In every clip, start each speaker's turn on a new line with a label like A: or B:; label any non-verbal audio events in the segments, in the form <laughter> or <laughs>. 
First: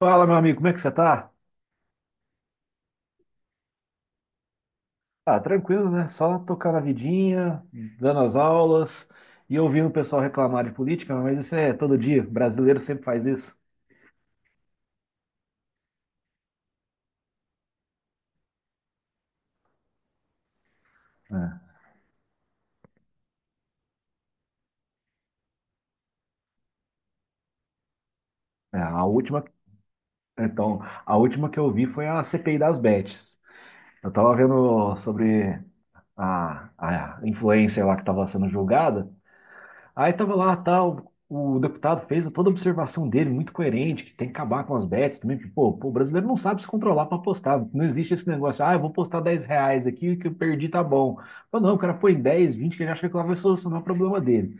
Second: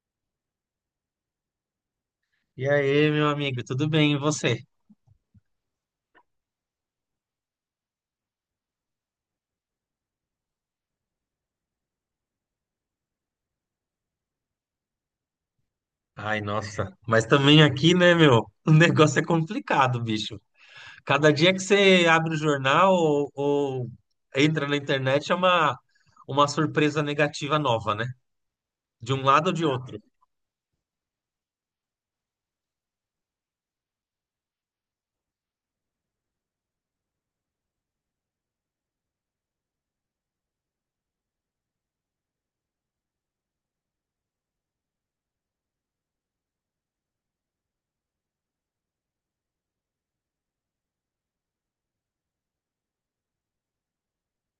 A: Fala, meu amigo, como é que você tá?
B: E aí, meu amigo, tudo bem? E você?
A: Ah, tranquilo, né? Só tocar na vidinha, dando as aulas e ouvindo o pessoal reclamar de política, mas isso é todo dia. Brasileiro sempre faz isso.
B: Ai, nossa, mas também aqui, né, meu? <laughs> O negócio é complicado, bicho. Cada dia que você abre o jornal ou entra na internet é uma surpresa negativa nova, né?
A: É, é.
B: De um lado ou de outro.
A: Então, a última que eu vi foi a CPI das Bets. Eu tava vendo sobre a, a influencer lá que estava sendo julgada. Aí tava lá, tal, o deputado fez toda a observação dele, muito coerente, que tem que acabar com as bets também, porque, o brasileiro não sabe se controlar para apostar. Não existe esse negócio, ah, eu vou postar R$ 10 aqui, que eu perdi, tá bom. Mas não, o cara põe 10, 20, que ele acha que lá vai solucionar o problema dele.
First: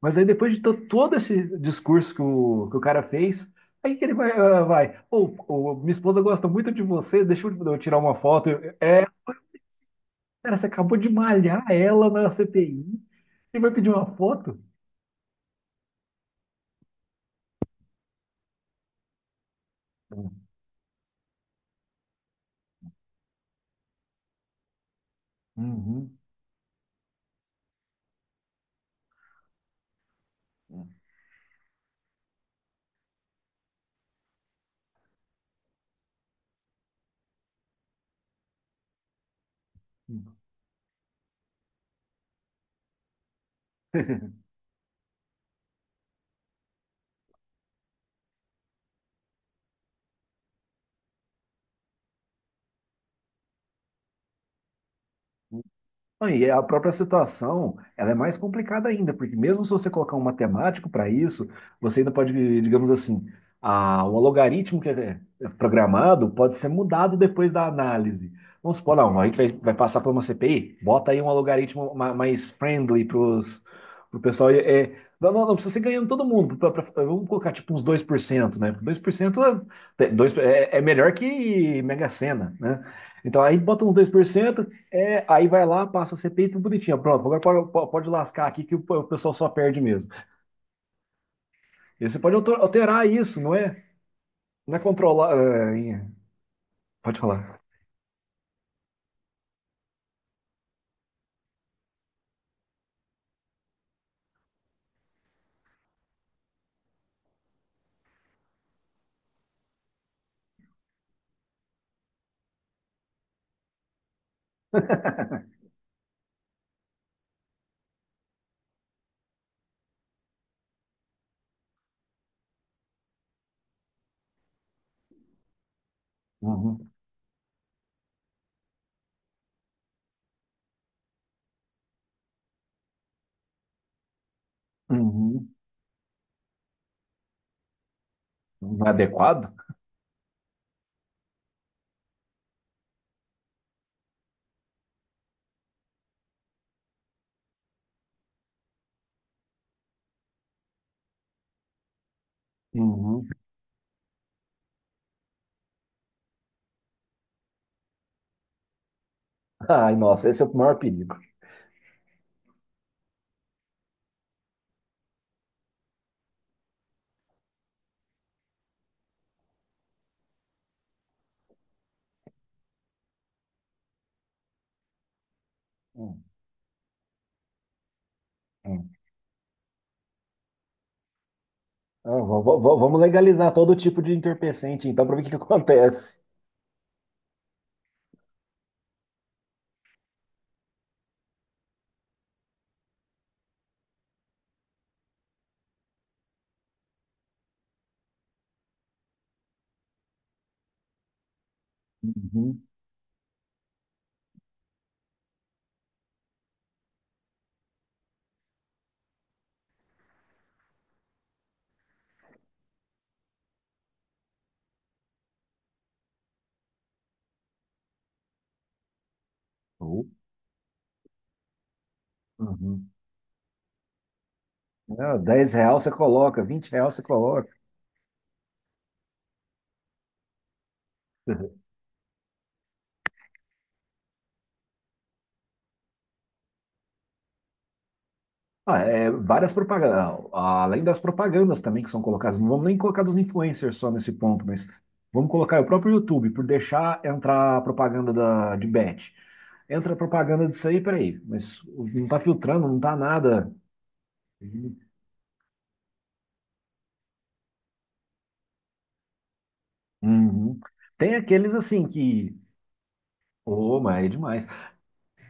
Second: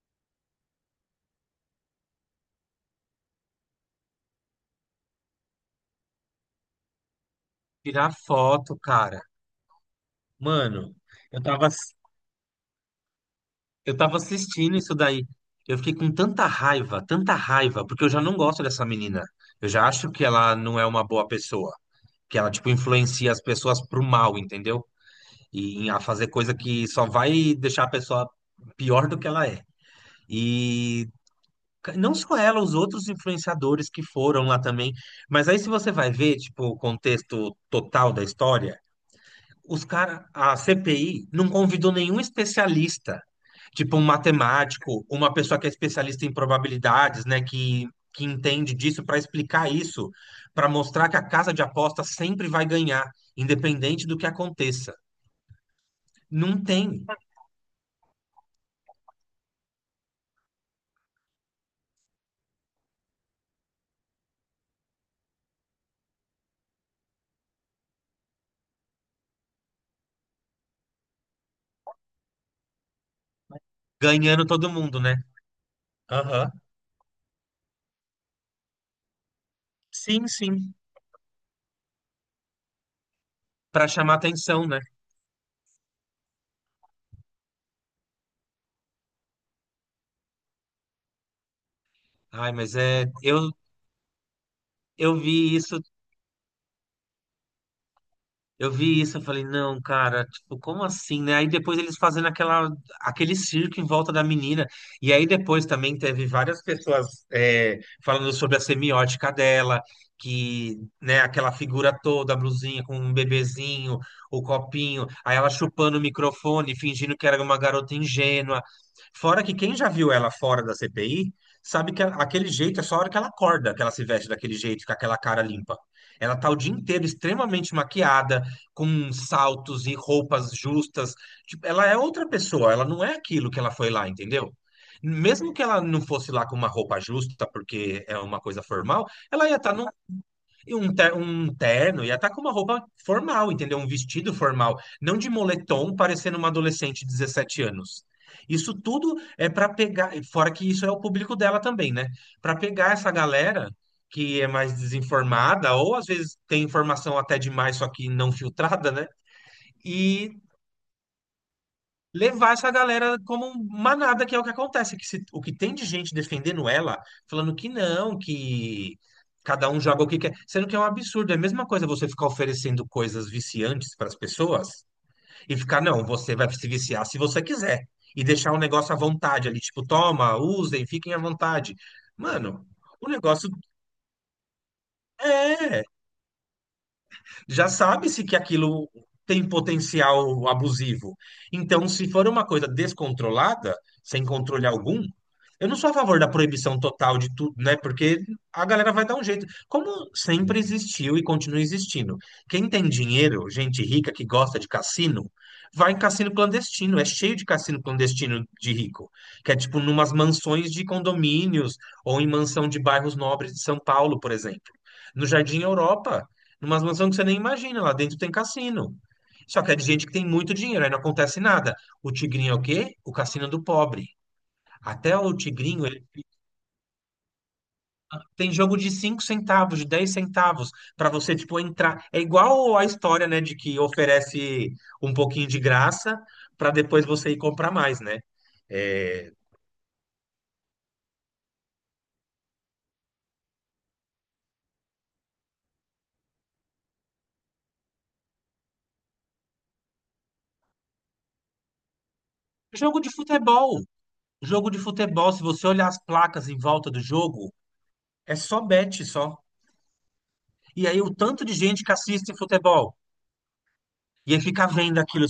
A: Mas aí depois de todo esse discurso que o cara fez, aí que ele vai, ah, vai, pô, ô, minha esposa gosta muito de você, deixa eu tirar
B: Tirar
A: uma foto.
B: foto,
A: É,
B: cara.
A: cara, você
B: Mano,
A: acabou de
B: eu
A: malhar
B: tava,
A: ela na CPI e vai pedir
B: eu
A: uma
B: tava
A: foto?
B: assistindo isso daí. Eu fiquei com tanta raiva, porque eu já não gosto dessa menina. Eu já acho que ela não é uma boa pessoa. Que ela, tipo, influencia as pessoas pro mal, entendeu? E a
A: Uhum.
B: fazer coisa que só vai deixar a pessoa pior do que ela é.
A: Uhum.
B: E não só ela, os outros influenciadores que foram lá também. Mas aí, se você vai ver, tipo, o contexto total da história, os cara
A: Não.
B: a CPI não convidou nenhum especialista, tipo um matemático, uma pessoa que é especialista em probabilidades, né, que entende disso para explicar isso, para mostrar que a casa de aposta sempre vai ganhar, independente do que aconteça.
A: E a
B: Não
A: própria
B: tem.
A: situação, ela é mais complicada ainda, porque mesmo se você colocar um matemático para isso, você ainda pode, digamos assim, o logaritmo que é programado pode ser mudado depois da análise. Vamos supor, não, a gente vai passar por uma CPI, bota aí um logaritmo mais friendly para o
B: Ganhando
A: pessoal. É,
B: todo
A: é,
B: mundo, né?
A: não, não, não precisa ser ganhando todo
B: Aham.
A: mundo, vamos colocar tipo uns 2%, né? 2%, é,
B: Sim,
A: dois-
B: sim,
A: é é melhor que Mega Sena, né? Então aí bota
B: para
A: uns dois
B: chamar
A: por cento.
B: atenção, né?
A: É, aí vai lá, passa a CPI, tudo bonitinho. Pronto, agora pode, pode lascar aqui que o pessoal só perde mesmo. E você pode
B: Ai,
A: alter-
B: mas
A: alterar isso,
B: eu
A: não é? Não é
B: eu
A: controlar.
B: vi isso.
A: É, é, pode falar.
B: Eu vi isso, eu falei, não, cara, tipo, como assim, né? Aí depois eles fazendo aquele circo em volta da menina. E aí depois também teve várias pessoas falando sobre a semiótica dela, que, né, aquela figura toda, a blusinha com um bebezinho, o copinho, aí ela
A: <laughs>
B: chupando o microfone, fingindo que era uma garota ingênua. Fora que quem já viu ela fora da CPI, sabe que aquele jeito é só a hora que ela acorda, que ela se veste daquele jeito, com aquela cara limpa. Ela tá o dia
A: Uhum,
B: inteiro extremamente maquiada, com saltos e roupas justas. Tipo, ela é outra pessoa, ela não é aquilo que ela foi lá, entendeu?
A: uhum.
B: Mesmo que ela não fosse lá com uma roupa justa, porque é uma coisa
A: Não é
B: formal, ela
A: adequado?
B: ia estar num em um, ter- um terno, ia estar com uma roupa formal, entendeu? Um vestido formal, não de moletom, parecendo uma adolescente de 17 anos. Isso tudo é para pegar, fora que isso é o público dela também, né? Para pegar essa
A: Uhum.
B: galera que é mais desinformada, ou às vezes tem informação até demais, só que não filtrada, né?
A: Ai, nossa,
B: E
A: esse é o maior perigo.
B: levar essa galera como manada, que é o que acontece, que o que tem de gente defendendo ela, falando que não, que cada um joga o que quer, sendo que é um absurdo, é a mesma coisa você ficar oferecendo coisas viciantes para as pessoas e ficar, não,
A: Hum,
B: você vai se viciar se você quiser e deixar o
A: hum.
B: negócio à vontade ali, tipo, toma, usem, fiquem à vontade.
A: Ah,
B: Mano,
A: vamos
B: o negócio
A: legalizar todo tipo de entorpecente, então, para ver o que que
B: é
A: acontece.
B: já sabe-se que aquilo tem potencial abusivo. Então, se for uma coisa descontrolada, sem controle algum, eu não sou a favor da proibição total de tudo, né? Porque a galera vai dar um jeito. Como sempre existiu e continua existindo.
A: Uhum.
B: Quem tem dinheiro, gente rica que gosta de cassino, vai em cassino clandestino. É cheio de cassino clandestino de rico. Que é tipo numas mansões de condomínios ou em mansão de bairros nobres de São Paulo, por exemplo. No Jardim Europa, numas mansões que você nem imagina, lá dentro tem cassino. Só que é de gente
A: Uhum.
B: que tem muito dinheiro, aí não acontece nada. O Tigrinho é o
A: Uhum.
B: quê? O cassino do pobre. Até
A: Ah,
B: o
A: 10 real
B: Tigrinho,
A: você
B: ele
A: coloca, 20 real você coloca.
B: tem jogo de 5 centavos, de 10 centavos, para você, tipo, entrar. É igual a história, né, de que oferece um pouquinho de graça para depois você ir comprar mais, né?
A: Ah, é,
B: É.
A: várias propagandas, além das propagandas também que são colocadas, não vamos nem colocar dos influencers só nesse ponto, mas vamos colocar o próprio YouTube, por deixar entrar a propaganda de bet. Entra a propaganda disso aí, peraí, mas não tá filtrando, não tá
B: Jogo de
A: nada.
B: futebol. Jogo de futebol, se você olhar as placas em volta do jogo, é só bet, só.
A: Uhum.
B: E aí o
A: Tem
B: tanto de
A: aqueles
B: gente
A: assim
B: que assiste
A: que,
B: futebol.
A: ô, mas é
B: E aí
A: demais.
B: fica vendo aquilo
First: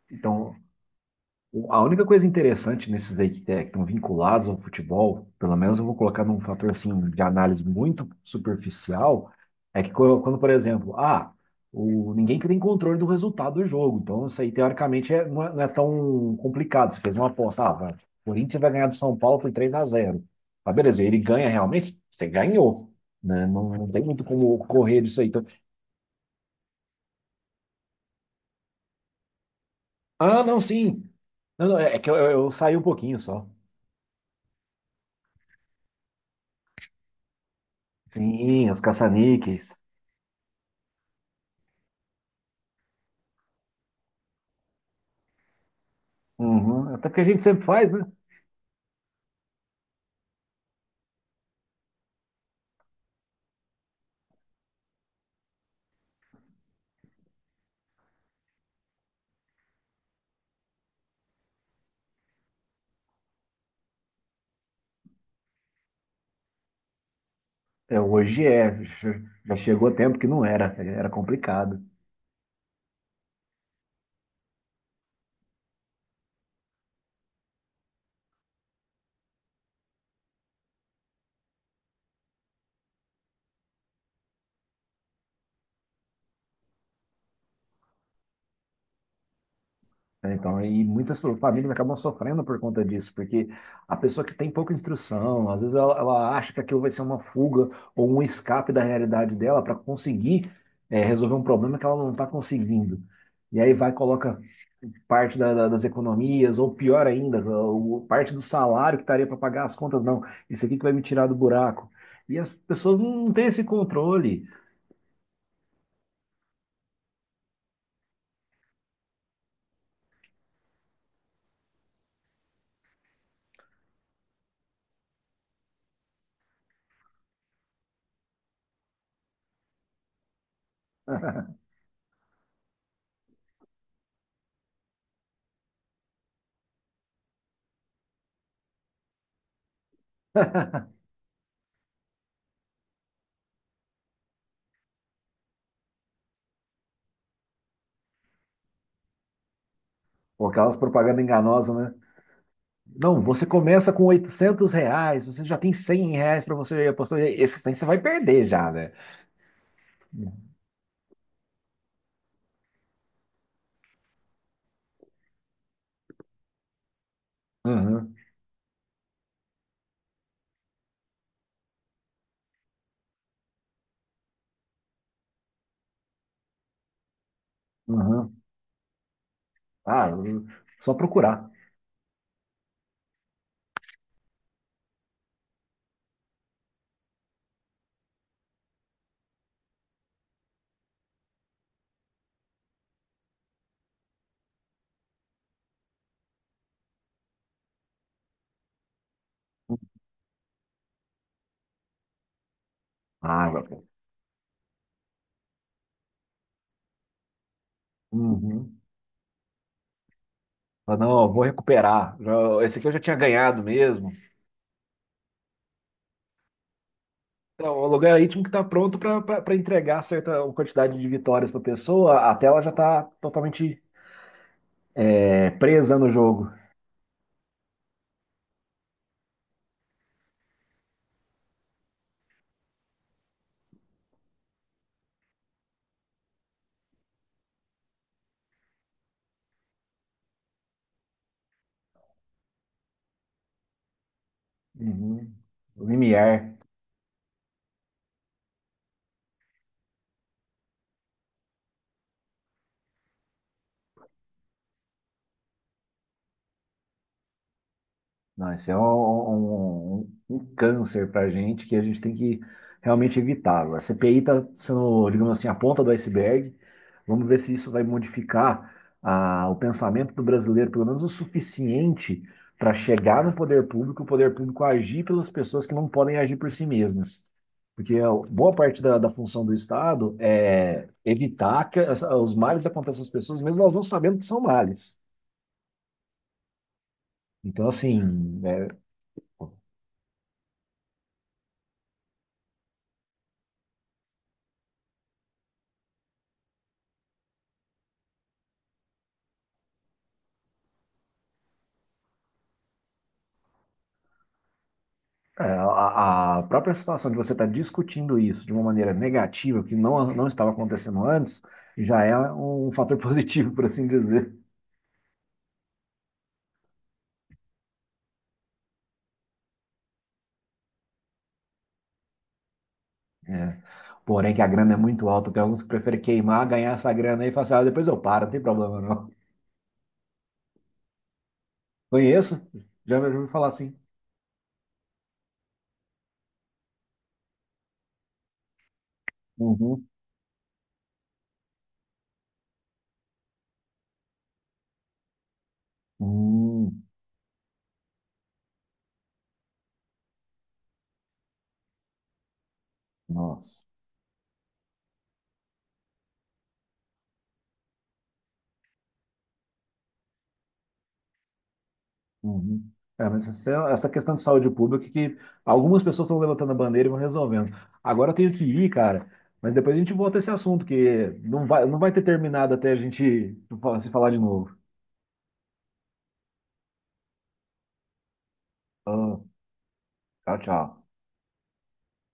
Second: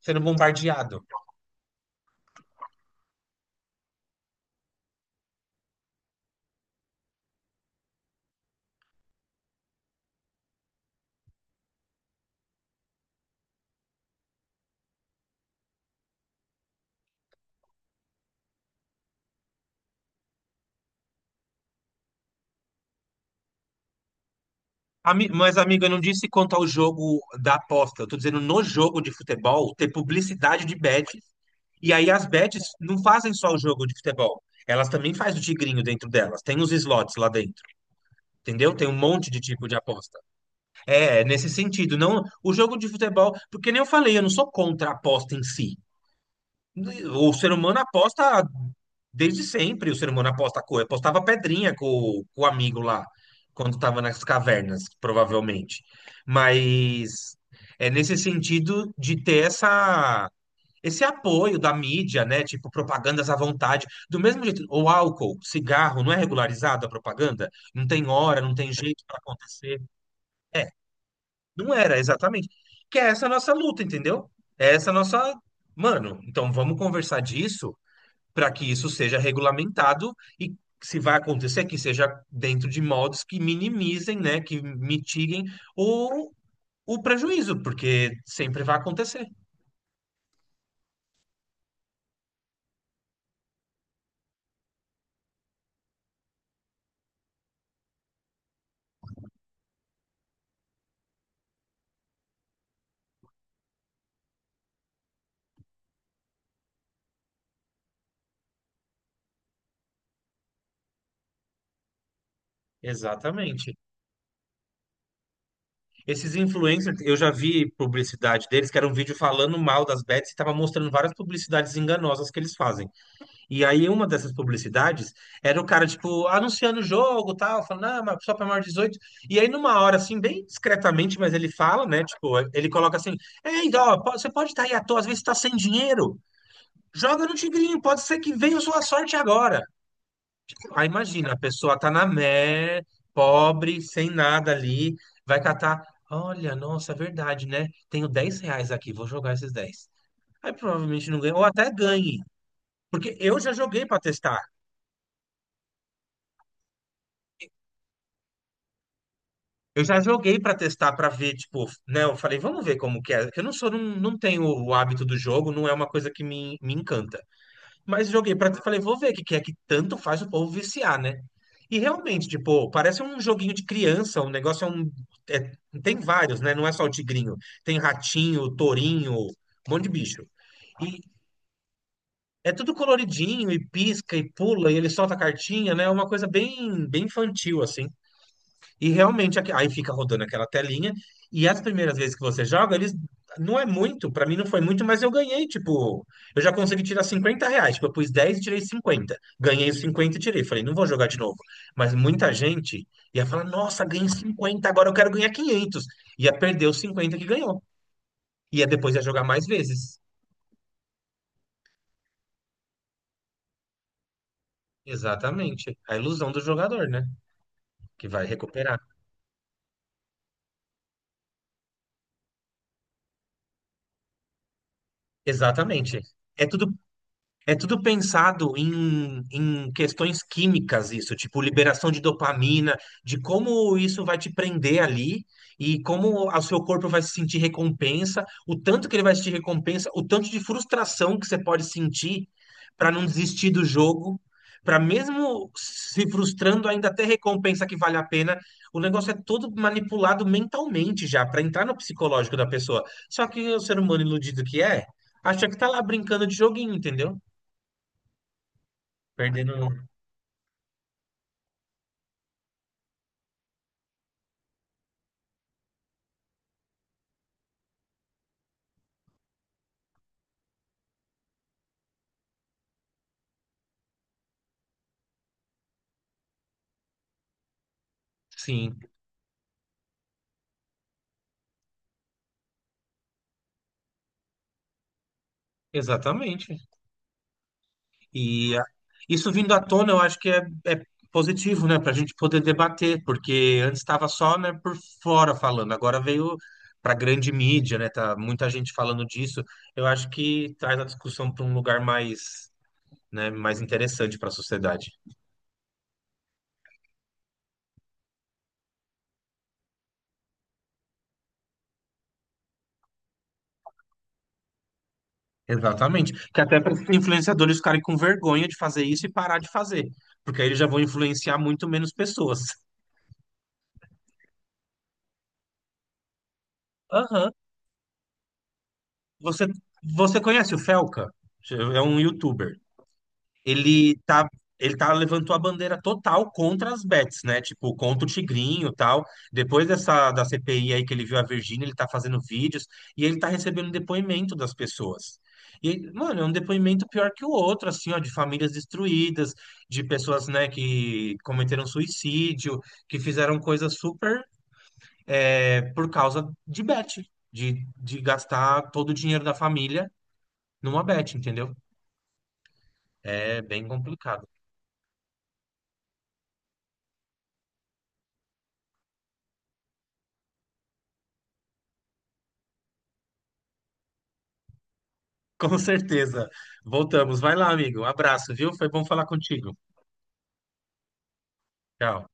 B: sendo
A: Então,
B: bombardeado.
A: A única coisa interessante nesses aí que que estão vinculados ao futebol, pelo menos eu vou colocar num fator assim de análise muito superficial, é que quando, por exemplo, ah, o, ninguém que tem controle do resultado do jogo, então isso aí teoricamente não, é, não é tão complicado. Você fez uma aposta, ah, vai, o Corinthians vai ganhar do São Paulo por 3-0. Ah, beleza, ele ganha realmente? Você ganhou, né? Não, não tem muito como correr disso aí. Então,
B: Mas, amigo, eu não disse quanto ao jogo da aposta. Eu tô dizendo no jogo de futebol ter
A: ah, não,
B: publicidade de
A: sim.
B: bets.
A: Não, não,
B: E
A: é é que
B: aí
A: eu,
B: as
A: eu, eu
B: bets
A: saí um
B: não
A: pouquinho
B: fazem
A: só.
B: só o jogo de futebol. Elas também fazem o tigrinho dentro delas. Tem os slots lá dentro,
A: Sim,
B: entendeu?
A: os
B: Tem um monte de tipo
A: caça-níqueis.
B: de aposta. É nesse sentido, não o jogo de futebol, porque nem eu falei, eu não sou contra a aposta em si.
A: Uhum. Até porque a
B: O
A: gente
B: ser
A: sempre
B: humano
A: faz, né?
B: aposta desde sempre. O ser humano aposta a cor. Apostava pedrinha com o amigo lá, quando estava nas cavernas, provavelmente. Mas é nesse sentido de ter esse apoio da mídia, né? Tipo, propagandas à vontade. Do mesmo jeito, o álcool, cigarro, não é regularizado a propaganda? Não
A: É,
B: tem hora,
A: hoje
B: não tem
A: é,
B: jeito
A: já
B: para
A: já
B: acontecer.
A: chegou tempo que não era, era
B: Não
A: complicado.
B: era, exatamente. Que é essa a nossa luta, entendeu? É essa a nossa. Mano, então vamos conversar disso para que isso seja regulamentado e se vai acontecer que seja dentro de modos que minimizem, né, que mitiguem o, o prejuízo, porque sempre vai acontecer.
A: Né? Então, e muitas famílias acabam sofrendo por conta disso, porque a pessoa que tem pouca instrução, às vezes ela acha que aquilo vai ser uma fuga ou um escape da realidade dela para conseguir, é, resolver um problema que ela não está conseguindo. E aí vai, coloca parte das economias, ou pior ainda, parte do salário que estaria para pagar as contas, não, isso aqui que vai me tirar do buraco. E as pessoas não têm esse
B: Exatamente.
A: controle.
B: Esses influencers, eu já vi publicidade deles, que era um vídeo falando mal das bets e estava mostrando várias publicidades enganosas que eles fazem. E aí, uma dessas publicidades era o cara, tipo, anunciando o jogo, tal, falando, ah, mas só para maior de 18. E aí, numa hora, assim, bem discretamente, mas ele fala, né? Tipo, ele coloca assim: ei, ó, você pode estar aí à toa, às vezes está sem dinheiro. Joga no Tigrinho, pode ser que venha a sua sorte agora. Aí, imagina, a pessoa tá pobre, sem nada ali, vai catar. Olha, nossa, é verdade, né? Tenho 10 reais aqui, vou jogar esses 10.
A: Pô,
B: Aí
A: aquelas
B: provavelmente não
A: propagandas
B: ganha, ou até
A: enganosas, né?
B: ganhe. Porque
A: Não,
B: eu
A: você
B: já joguei
A: começa
B: para
A: com
B: testar.
A: R$ 800, você já tem R$ 100 para você apostar. Esses 100 você vai perder já, né?
B: Eu já joguei pra testar, pra ver, tipo, né? Eu falei, vamos ver como que é. Eu não sou, não, não tenho o hábito do jogo, não é uma coisa que me encanta. Mas
A: Uhum,
B: joguei pra falei, vou ver o que que é que tanto faz o povo viciar, né? E realmente, tipo, parece um joguinho de criança, um negócio é um. é- Tem vários, né? Não é só o tigrinho. Tem
A: uhum.
B: ratinho, tourinho, um monte de
A: Ah,
B: bicho.
A: só
B: E
A: procurar.
B: é tudo coloridinho, e pisca, e pula, e ele solta a cartinha, né? É uma coisa bem, bem infantil, assim. E realmente aí fica rodando aquela telinha. E as primeiras vezes que você joga, eles não é muito, pra mim não foi muito, mas eu ganhei, tipo, eu já consegui tirar 50 reais. Tipo, eu pus 10 e tirei 50. Ganhei os 50 e tirei. Falei, não vou jogar de novo. Mas muita gente ia falar,
A: Ah, vai-
B: nossa, ganhei 50 agora eu quero ganhar 500. Ia perder os 50 que ganhou. Ia,
A: uhum.
B: depois ia jogar mais vezes.
A: Ah, não, eu vou recuperar. Esse aqui eu já tinha ganhado mesmo.
B: Exatamente. A ilusão do jogador, né?
A: Então, o
B: Que vai
A: logaritmo que está
B: recuperar.
A: pronto para entregar certa quantidade de vitórias para a pessoa, a tela já está totalmente, presa
B: Exatamente.
A: no
B: É
A: jogo.
B: tudo É tudo pensado em, questões químicas, isso, tipo liberação de dopamina, de como isso vai te prender ali e como o seu corpo vai se sentir recompensa, o tanto que ele vai sentir recompensa, o tanto de frustração que você pode sentir para não desistir do jogo, para
A: Uhum.
B: mesmo se
A: Limiar.
B: frustrando ainda ter recompensa que vale a pena. O negócio é todo manipulado mentalmente já, para entrar no psicológico da pessoa. Só que o ser humano iludido que é, acha que tá lá brincando de joguinho, entendeu?
A: Não, esse é um,
B: Perdendo.
A: um, um um, um câncer para a gente que a gente tem que realmente evitar. Agora, a CPI está sendo, digamos assim, a ponta do iceberg. Vamos ver se isso vai modificar, o pensamento do brasileiro, pelo menos o suficiente para chegar no poder público, o poder público agir pelas pessoas que não podem agir por si mesmas. Porque a boa
B: Sim,
A: parte da função do Estado é evitar que os males aconteçam às pessoas, mesmo elas não sabendo que são males.
B: exatamente.
A: Então, assim,
B: E
A: é,
B: isso vindo à tona, eu acho que é positivo, né, para a gente poder debater, porque antes estava só, né, por fora falando, agora veio para grande mídia, né, tá muita gente falando disso. Eu acho que traz a discussão para um lugar mais, né, mais interessante para a sociedade.
A: A própria situação de você estar discutindo isso de uma maneira negativa, que não estava acontecendo antes, já é um fator <laughs> positivo, por assim dizer.
B: Exatamente. Que até para influenciadores ficarem com vergonha de fazer isso e parar de fazer, porque aí eles já vão influenciar muito menos pessoas.
A: É. Porém, que a grana é muito alta, tem alguns que preferem queimar, ganhar essa grana aí e
B: Aham.
A: falar assim, ah, depois eu paro, não tem problema não.
B: Você, você conhece o Felca? É um
A: Conheço,
B: youtuber.
A: já já ouvi falar assim.
B: Ele tá, ele tá levantou a bandeira total contra as bets, né? Tipo, contra o Tigrinho e tal. Depois
A: Uhum.
B: dessa da CPI aí que ele viu a Virgínia, ele tá fazendo vídeos e ele tá recebendo um depoimento das pessoas. E, mano, é um
A: Hum,
B: depoimento pior que o outro, assim, ó, de famílias destruídas, de pessoas, né, que cometeram suicídio, que fizeram
A: nossa.
B: coisas super, por causa de bet, de gastar todo o dinheiro da família numa bet, entendeu?
A: Uhum. É, mas
B: É bem
A: essa questão de
B: complicado.
A: saúde pública que algumas pessoas estão levantando a bandeira e vão resolvendo. Agora eu tenho que ir, cara, mas depois a gente volta a esse assunto, que não vai ter terminado até a gente se falar de novo.
B: Com certeza. Voltamos. Vai lá, amigo. Abraço, viu? Foi bom falar
A: Ah,
B: contigo.
A: tchau, tchau.
B: Tchau.